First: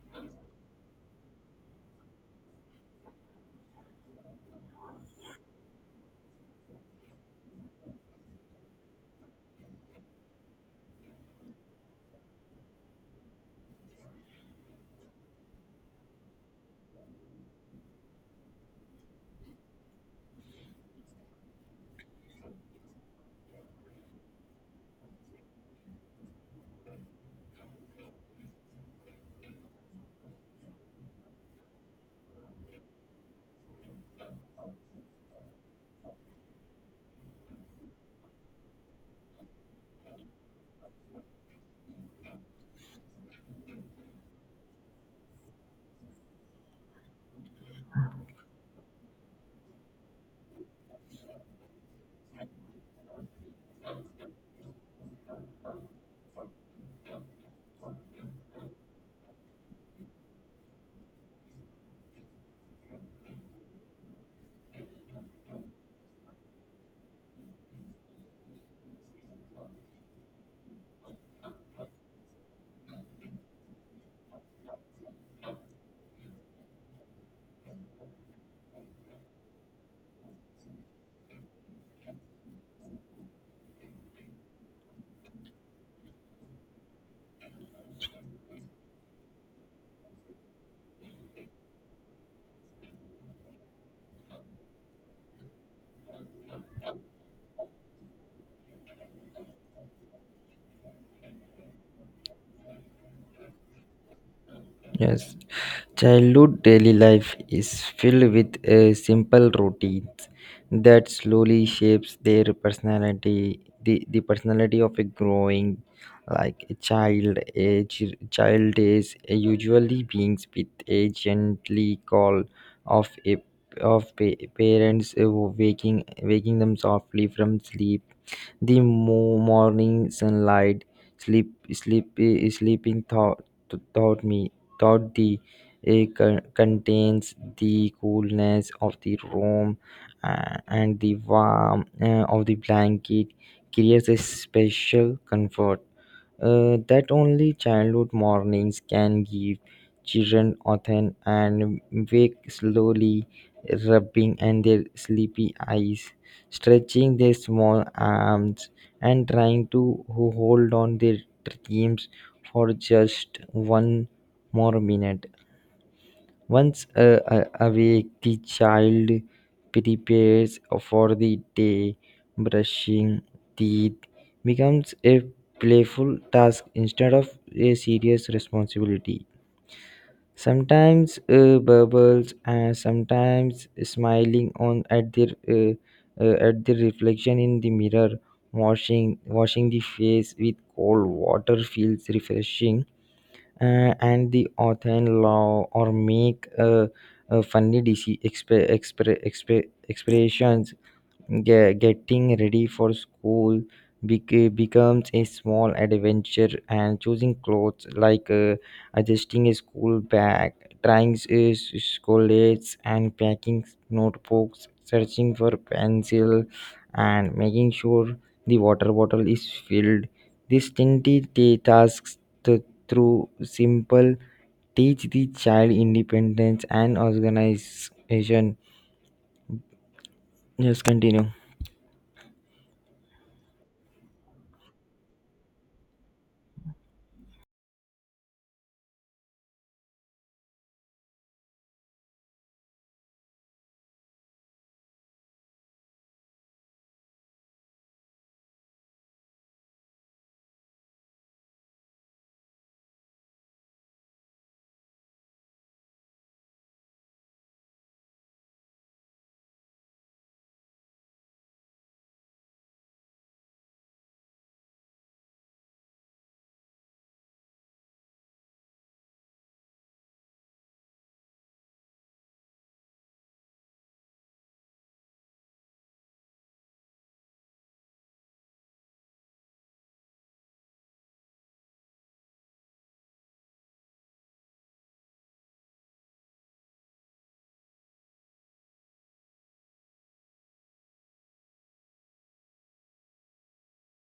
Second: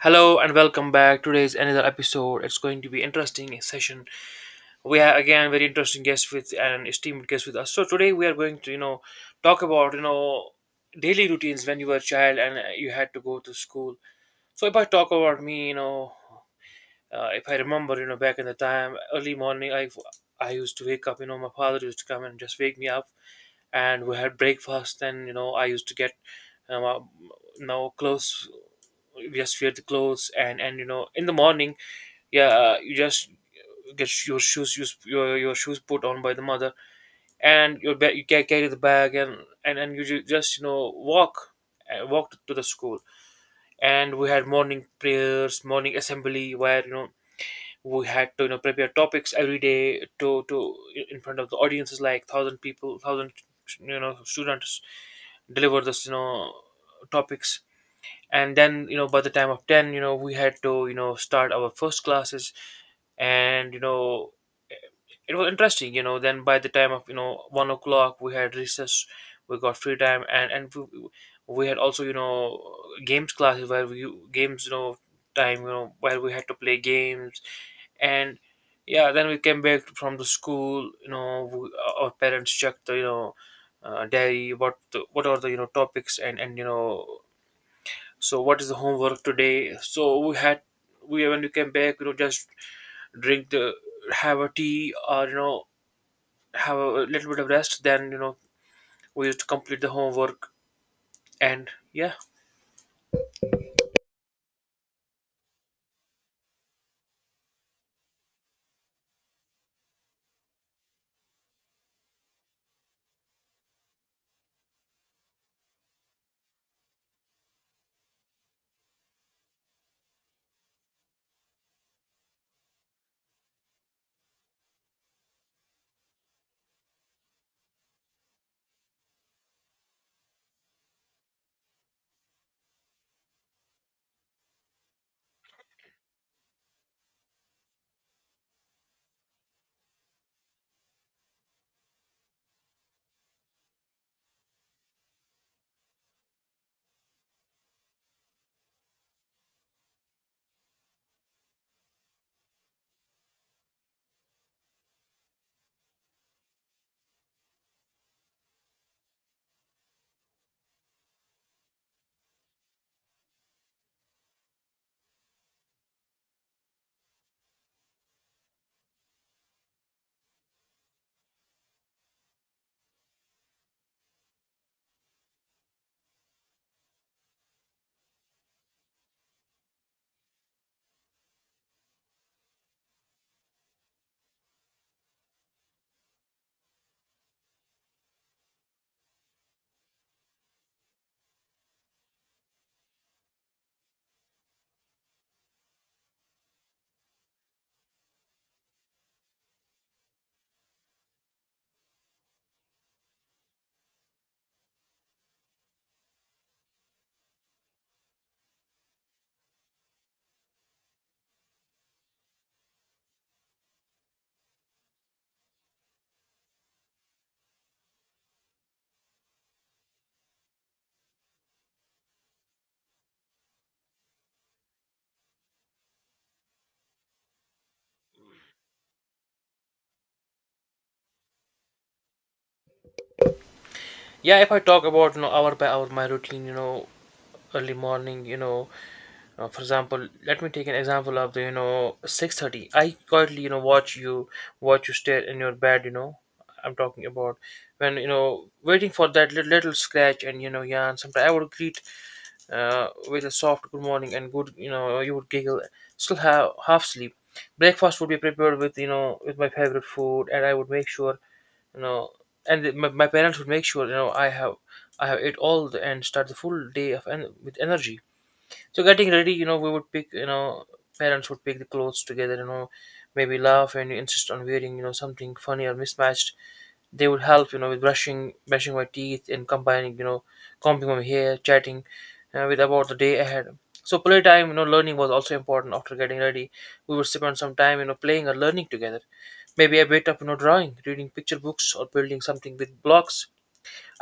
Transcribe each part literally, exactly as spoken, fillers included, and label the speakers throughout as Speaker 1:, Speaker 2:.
Speaker 1: Hello and welcome back. Today's another episode. It's going to be interesting session. We have again very interesting guest with an esteemed guest with us. So today we are going to you know talk about you know daily routines when you were a child and uh, you had to go to school. So if I talk about me, you know, uh, if I remember, you know, back in the time, early morning, I I used to wake up. You know, my father used to come and just wake me up, and we had breakfast. Then you know, I used to get um, uh, now clothes. We just wear the clothes, and and you know, in the morning, yeah, uh, you just get your shoes you, your your shoes put on by the mother and your ba- you ca- carry the bag and and and you ju- just you know walk, uh, walk to the school. And we had morning prayers, morning assembly, where you know we had to you know prepare topics every day to to in front of the audiences like thousand people, thousand you know students, deliver this you know topics. And then you know by the time of ten you know we had to you know start our first classes. And you know it was interesting, you know, then by the time of you know one o'clock we had recess. We got free time, and and we, we had also you know games classes where we games you know time you know where we had to play games. And yeah, then we came back from the school, you know, we, our parents checked the you know uh, diary, what the, what are the you know topics, and and you know so what is the homework today. So we had, we when we came back you know just drink the, have a tea or you know have a little bit of rest. Then you know we used to complete the homework. And yeah,
Speaker 2: Yes, childhood daily life is filled with uh, simple routines that slowly shapes their personality, the, the personality of a growing, like a child. A ch- child is usually beings with a gently call of a of pa- parents uh, waking waking them softly from sleep the mo- morning sunlight, sleep, sleep, eh, sleeping thought, thought me, thought the eh, con- contains the coolness of the room uh, and the warmth uh, of the blanket creates a special comfort uh, that only childhood mornings can give. Children often and wake slowly, rubbing and their sleepy eyes, stretching their small arms, and trying to ho- hold on their dreams for just one more minute. Once uh, a- awake, the child prepares for the day, brushing teeth becomes a playful task instead of a serious responsibility. Sometimes uh, bubbles and sometimes smiling on at their uh, uh, at the reflection in the mirror. Washing washing the face with cold water feels refreshing uh, and the author in law or make uh, uh, funny D C exp- exp- exp- expressions. Ge- getting ready for school bec- becomes a small adventure and choosing clothes like uh, adjusting a school bag, trying uh, s- scholates and packing notebooks, searching for pencil and making sure the water bottle is filled. These tiny ta- tasks th- through simple teach the child independence and organization. Just continue.
Speaker 1: yeah. If I talk about you know hour by hour my routine, you know, early morning, you know, uh, for example, let me take an example of the you know six thirty. I quietly you know watch you, watch you stare in your bed, you know. I'm talking about when you know waiting for that little, little scratch and you know yarn. Sometimes I would greet uh, with a soft good morning and good, you know, you would giggle, still have half sleep. Breakfast would be prepared with, you know, with my favorite food, and I would make sure, you know, and my, my parents would make sure, you know, I have. I have ate all the, and start the full day of en- with energy. So getting ready, you know, we would pick, you know, parents would pick the clothes together, you know, maybe laugh and insist on wearing, you know, something funny or mismatched. They would help you know with brushing brushing my teeth and combining you know combing my hair, chatting uh, with about the day ahead. So playtime, you know, learning was also important. After getting ready, we would spend some time you know playing or learning together, maybe a bit of you know drawing, reading picture books, or building something with blocks.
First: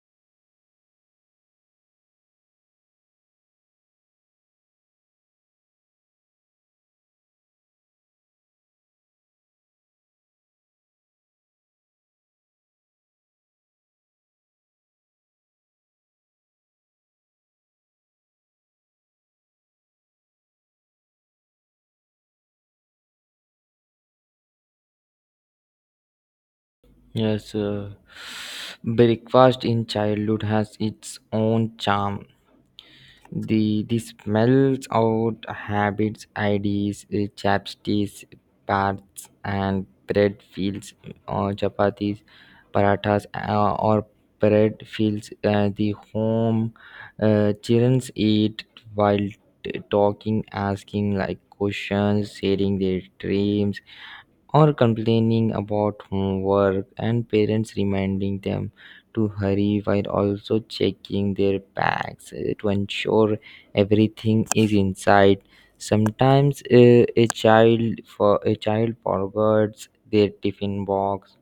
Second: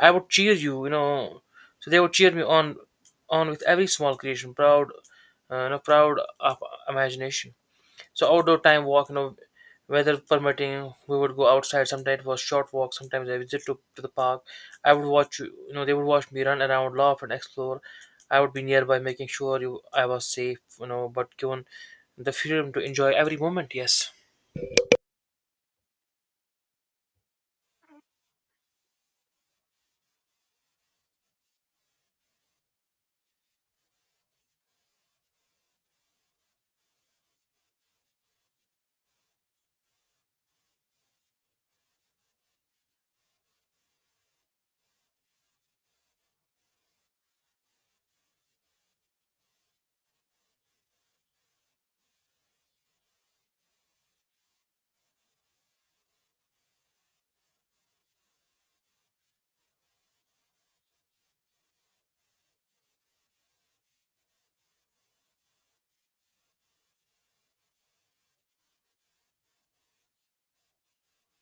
Speaker 1: I would cheer you, you know, so they would cheer me on on with every small creation, proud, uh, you know, proud of imagination. So outdoor time walk, you know, weather permitting, we would go outside. Sometimes it was short walk. Sometimes I visit to, to the park. I would watch, you know, they would watch me run, and I would laugh and explore. I would be nearby, making sure you I was safe, you know. But given the freedom to enjoy every moment, yes.
Speaker 2: Yes, uh, breakfast in childhood has its own charm. The the smells out habits, I Ds, uh, chapsticks, parts, and bread fields, or chapatis, parathas, uh, or bread fields. Uh, the home, uh, children eat while t- talking, asking like questions, sharing their dreams or complaining about homework, and parents reminding them to hurry while also checking their bags uh, to ensure everything is inside. Sometimes uh, a child, for a child forgets their tiffin box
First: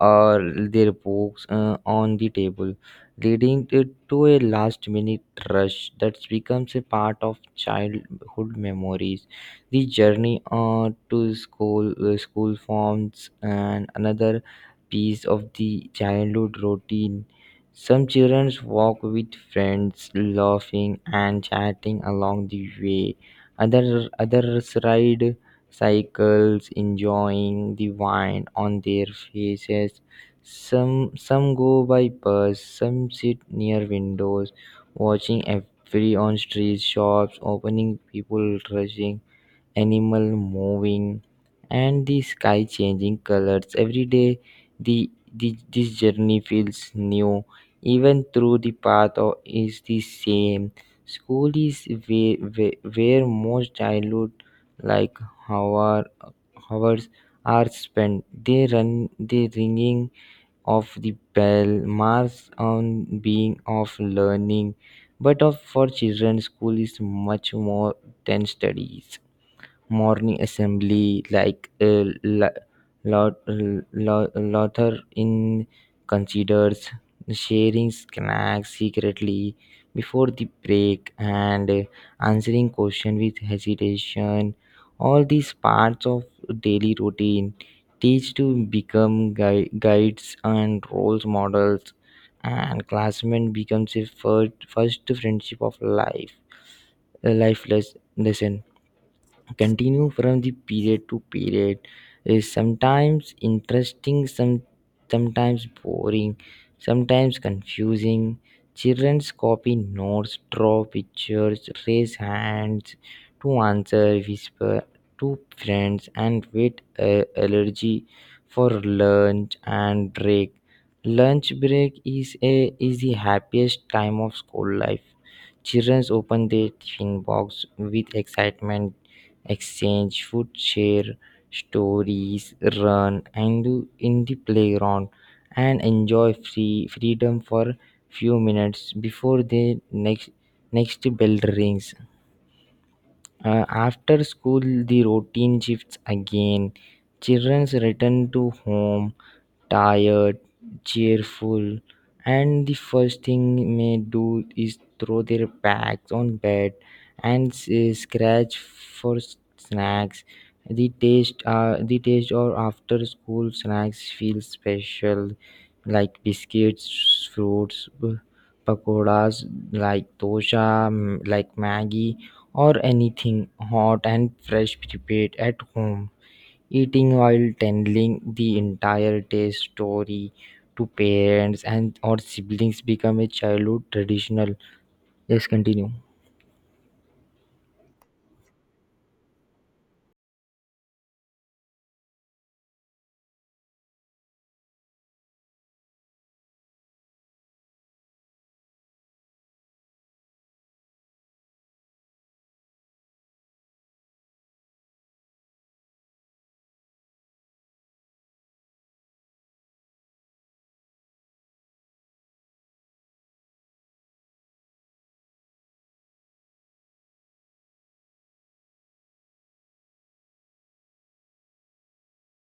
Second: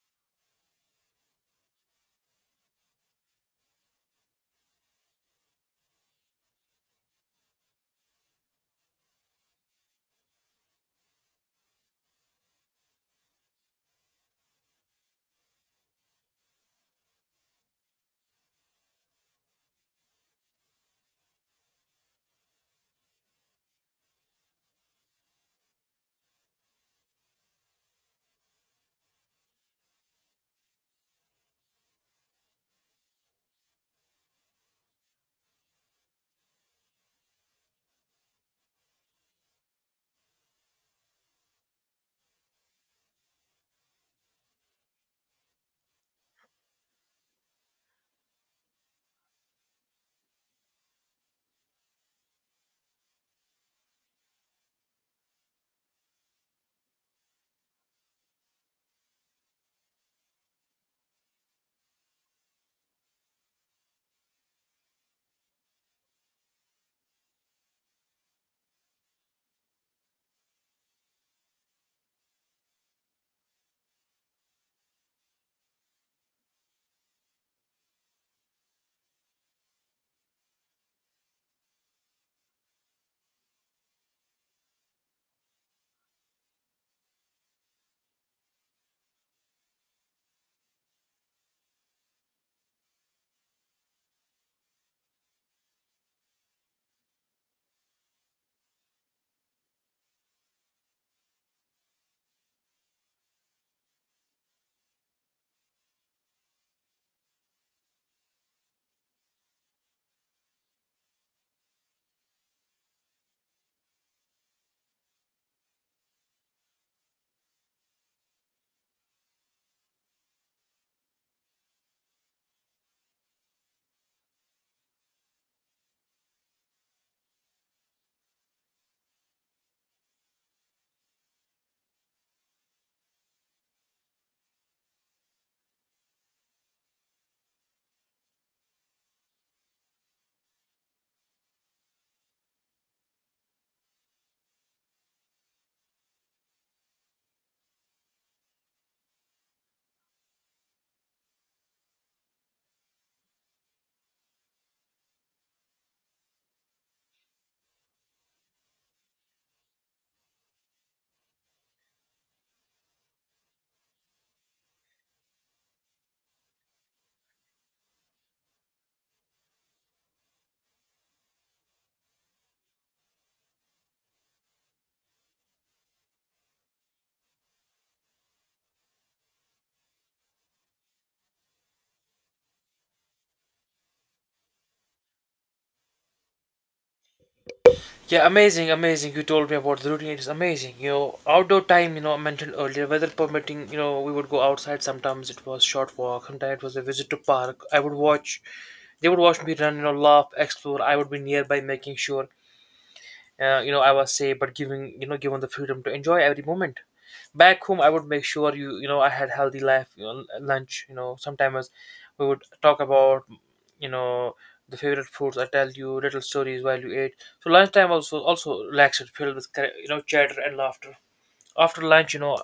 Speaker 2: or their books uh, on the table, leading it to a last minute rush that becomes a part of childhood memories. The journey uh, to school, uh, school forms, and another piece of the childhood routine. Some children walk with friends, laughing and chatting along the way. Other, others ride cycles, enjoying the wine on their faces. Some some go by bus, some sit near windows, watching every on street shops opening, people rushing, animal moving, and the sky changing colors every day. The, the this journey feels new even through the path o- is the same. School is where, where, where most childhood like hour, hours are spent. They run the ringing of the bell marks on being of learning, but of for children school is much more than studies. Morning assembly like uh, La- La- La- Luther in considers, sharing snacks secretly before the break, and uh, answering question with hesitation, all these parts of daily routine teach to become gui- guides and role models, and classmate becomes a first, first friendship of life, a life les- lesson. Continue from the period to period, is sometimes interesting, some sometimes boring, sometimes confusing. Children's copy notes, draw pictures, raise hands to answer, whisper to friends, and wait uh, allergy for lunch and break. Lunch break is a is the happiest time of school life. Children open their tiffin box with excitement, exchange food, share stories, run and do in the playground, and enjoy free freedom for few minutes before the next next bell rings. Uh, after school, the routine shifts again. Children return to home, tired, cheerful, and the first thing may do is throw their bags on bed and s- scratch for s- snacks. The taste, uh, the taste or after school snacks feel special, like biscuits, fruits, b- pakoras, like dosha, m- like Maggie, or anything hot and fresh prepared at home, eating while telling the entire day story to parents and or siblings become a childhood traditional. Yes, continue.
Speaker 1: Yeah, amazing, amazing. You told me about the routine. It's amazing. You know, outdoor time, you know, I mentioned earlier, weather permitting, you know, we would go outside. Sometimes it was short walk, sometimes it was a visit to park. I would watch, they would watch me run, you know, laugh, explore. I would be nearby making sure, uh, you know, I was say but giving you know given the freedom to enjoy every moment. Back home, I would make sure you, you know, I had healthy life, you know, lunch you know sometimes we would talk about you know the favorite foods. I tell you little stories while you ate. So lunchtime also also relaxed, filled with cor- you know chatter and laughter. After lunch, you know,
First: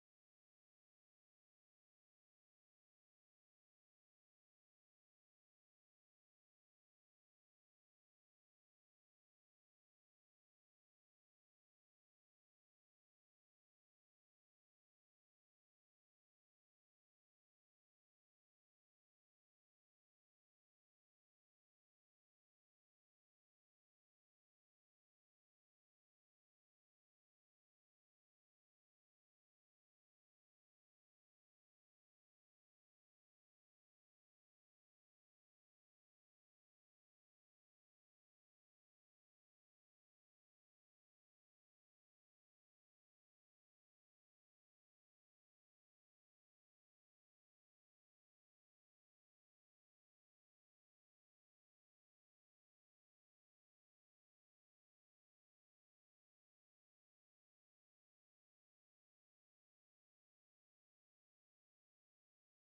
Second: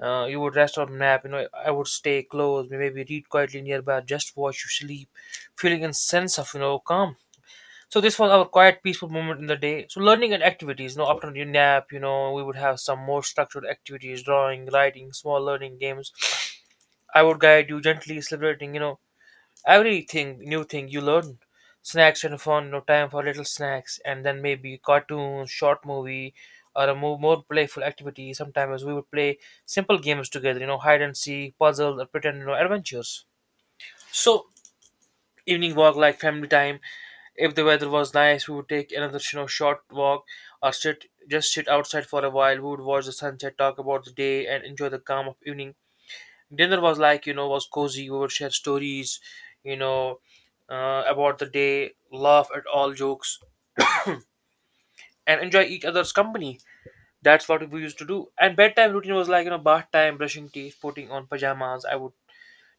Speaker 1: uh, you would rest or nap. You know, I would stay close, maybe read quietly nearby, just watch you sleep, feeling a sense of you know calm. So this was our quiet, peaceful moment in the day. So learning and activities. You know, after your nap, you know, we would have some more structured activities: drawing, writing, small learning games. I would guide you gently, celebrating, you know, everything, new thing you learn. Snacks and fun, you know, time for little snacks, and then maybe cartoons, short movie, or a more, more playful activity. Sometimes we would play simple games together, you know, hide and seek, puzzle, or pretend, you know, adventures. So evening walk, like family time, if the weather was nice, we would take another you know short walk or sit just sit outside for a while. We would watch the sunset, talk about the day, and enjoy the calm of evening. Dinner was like you know was cozy. We would share stories, you know, uh, about the day, laugh at all jokes, and enjoy each other's company. That's what we used to do. And bedtime routine was like you know bath time, brushing teeth, putting on pajamas. I would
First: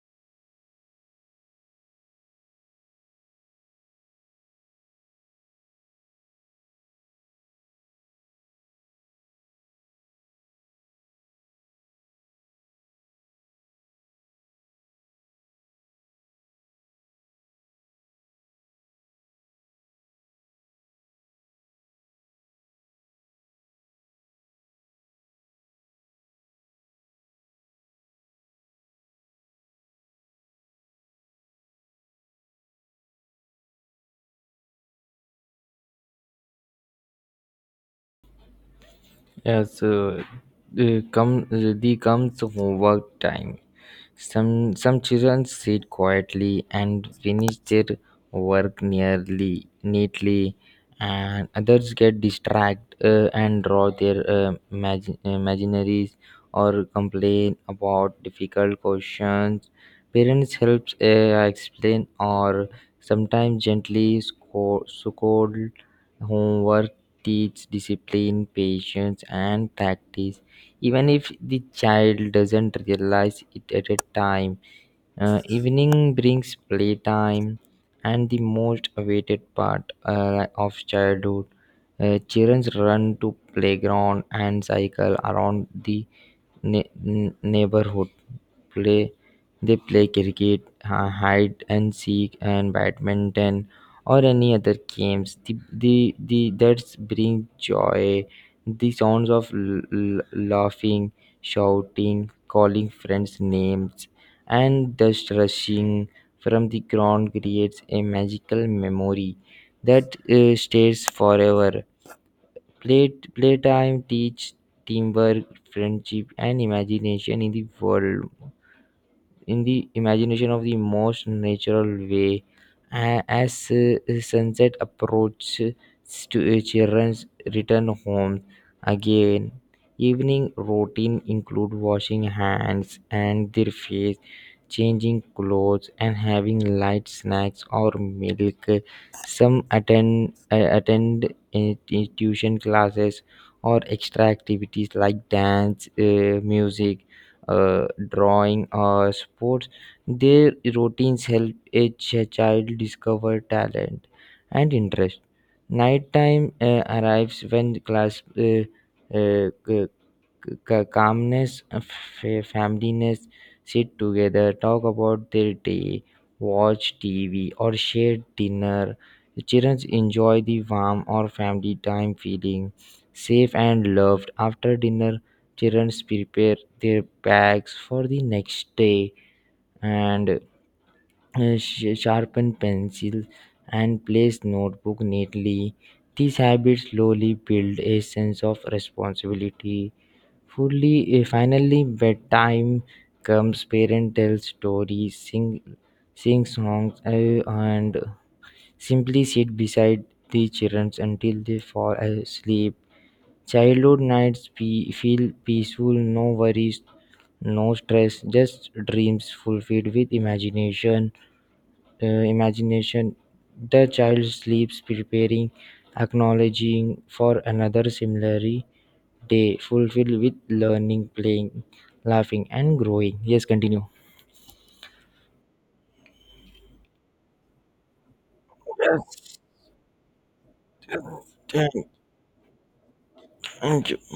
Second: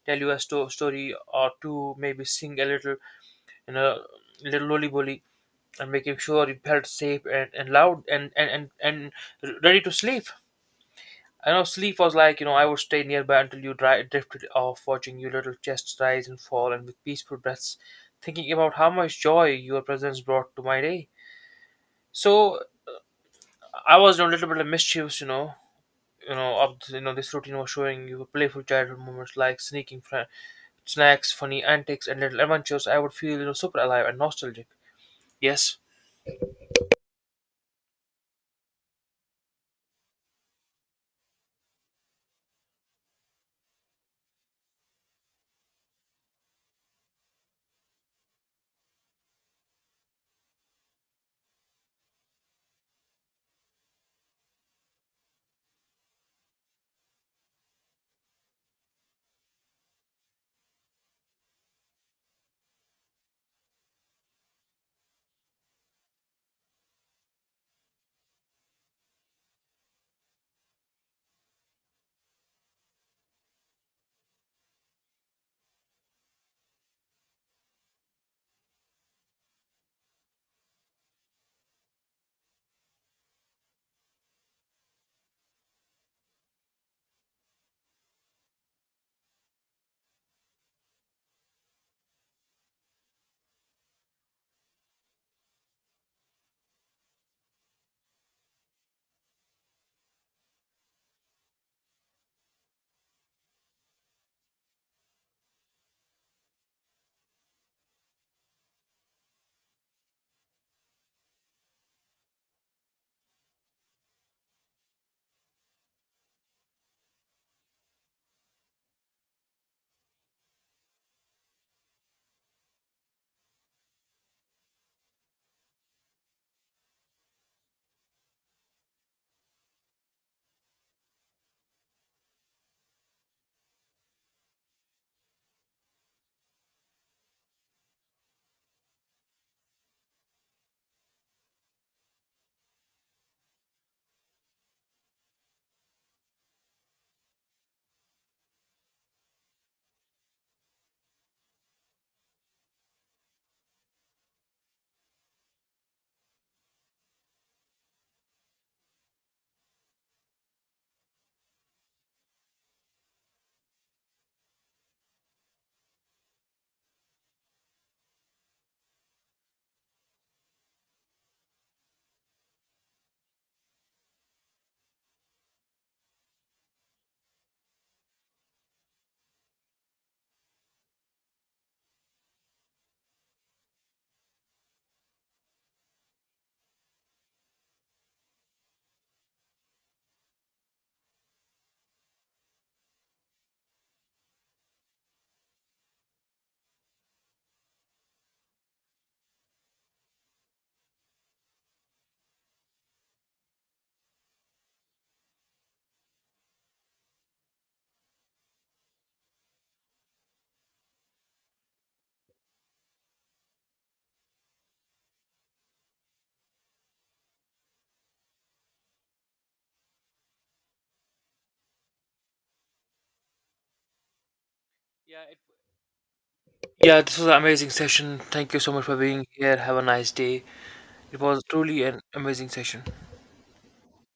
Speaker 1: tell you a sto- story or two, maybe sing a little, you know, little lollipop, and making sure you felt safe and, and loud and, and, and, and r- ready to sleep. I know sleep was like, you know, I would stay nearby until you dri- drifted off, watching your little chests rise and fall, and with peaceful breaths, thinking about how much joy your presence brought to my day. So I was you know a little bit of mischievous, you know, you know, of you know, this routine was showing you playful childhood moments like sneaking fr- snacks, funny antics, and little adventures. I would feel, you know, super alive and nostalgic. Yes.
Speaker 2: Yes, uh, uh, come uh, the comes homework time. Some some children sit quietly and finish their work nearly neatly, and others get distracted uh, and draw their uh, imagin- imaginaries or complain about difficult questions. Parents help uh, explain, or sometimes gently scold, scold homework, teach discipline, patience, and practice even if the child doesn't realize it at a time. Uh, evening brings playtime and the most awaited part uh, of childhood. Uh, children run to playground and cycle around the ne- n- neighborhood play. They play cricket, hi- hide and seek, and badminton, or any other games. The the, the that's bring joy. The sounds of l- l- laughing, shouting, calling friends' names, and dust rushing from the ground creates a magical memory that uh, stays forever. Play Playtime teach teamwork, friendship, and imagination in the world, in the imagination of the most natural way. A- as uh, sunset approaches to uh, children's return home again. Evening routine include washing hands and their face, changing clothes, and having light snacks or milk. Some attend uh, attend institution classes or extra activities like dance, uh, music, uh, drawing, or sports. Their routines help a ch- child discover talent and interest. Nighttime uh, arrives when class uh, uh, c- ca- calmness, uh, fa- familyness, sit together, talk about their day, watch T V, or share dinner. Children enjoy the warm or family time, feeling safe and loved. After dinner, children prepare their bags for the next day and uh, sh- sharpen pencils and place notebook neatly. These habits slowly build a sense of responsibility. Fully, eh, finally, bedtime comes. Parent tells stories, sing, sing songs, eh, and simply sit beside the children until they fall asleep. Childhood nights pe- feel peaceful, no worries, no stress, just dreams fulfilled with imagination. eh, imagination. The child sleeps, preparing, acknowledging for another similarly day fulfilled with learning, playing, laughing, and growing. Yes, continue.
Speaker 1: Yeah, it Yeah, this was an amazing session. Thank you so much for
Speaker 2: Yes,
Speaker 1: being here. Have a nice day. It was truly an amazing session.
Speaker 2: yes.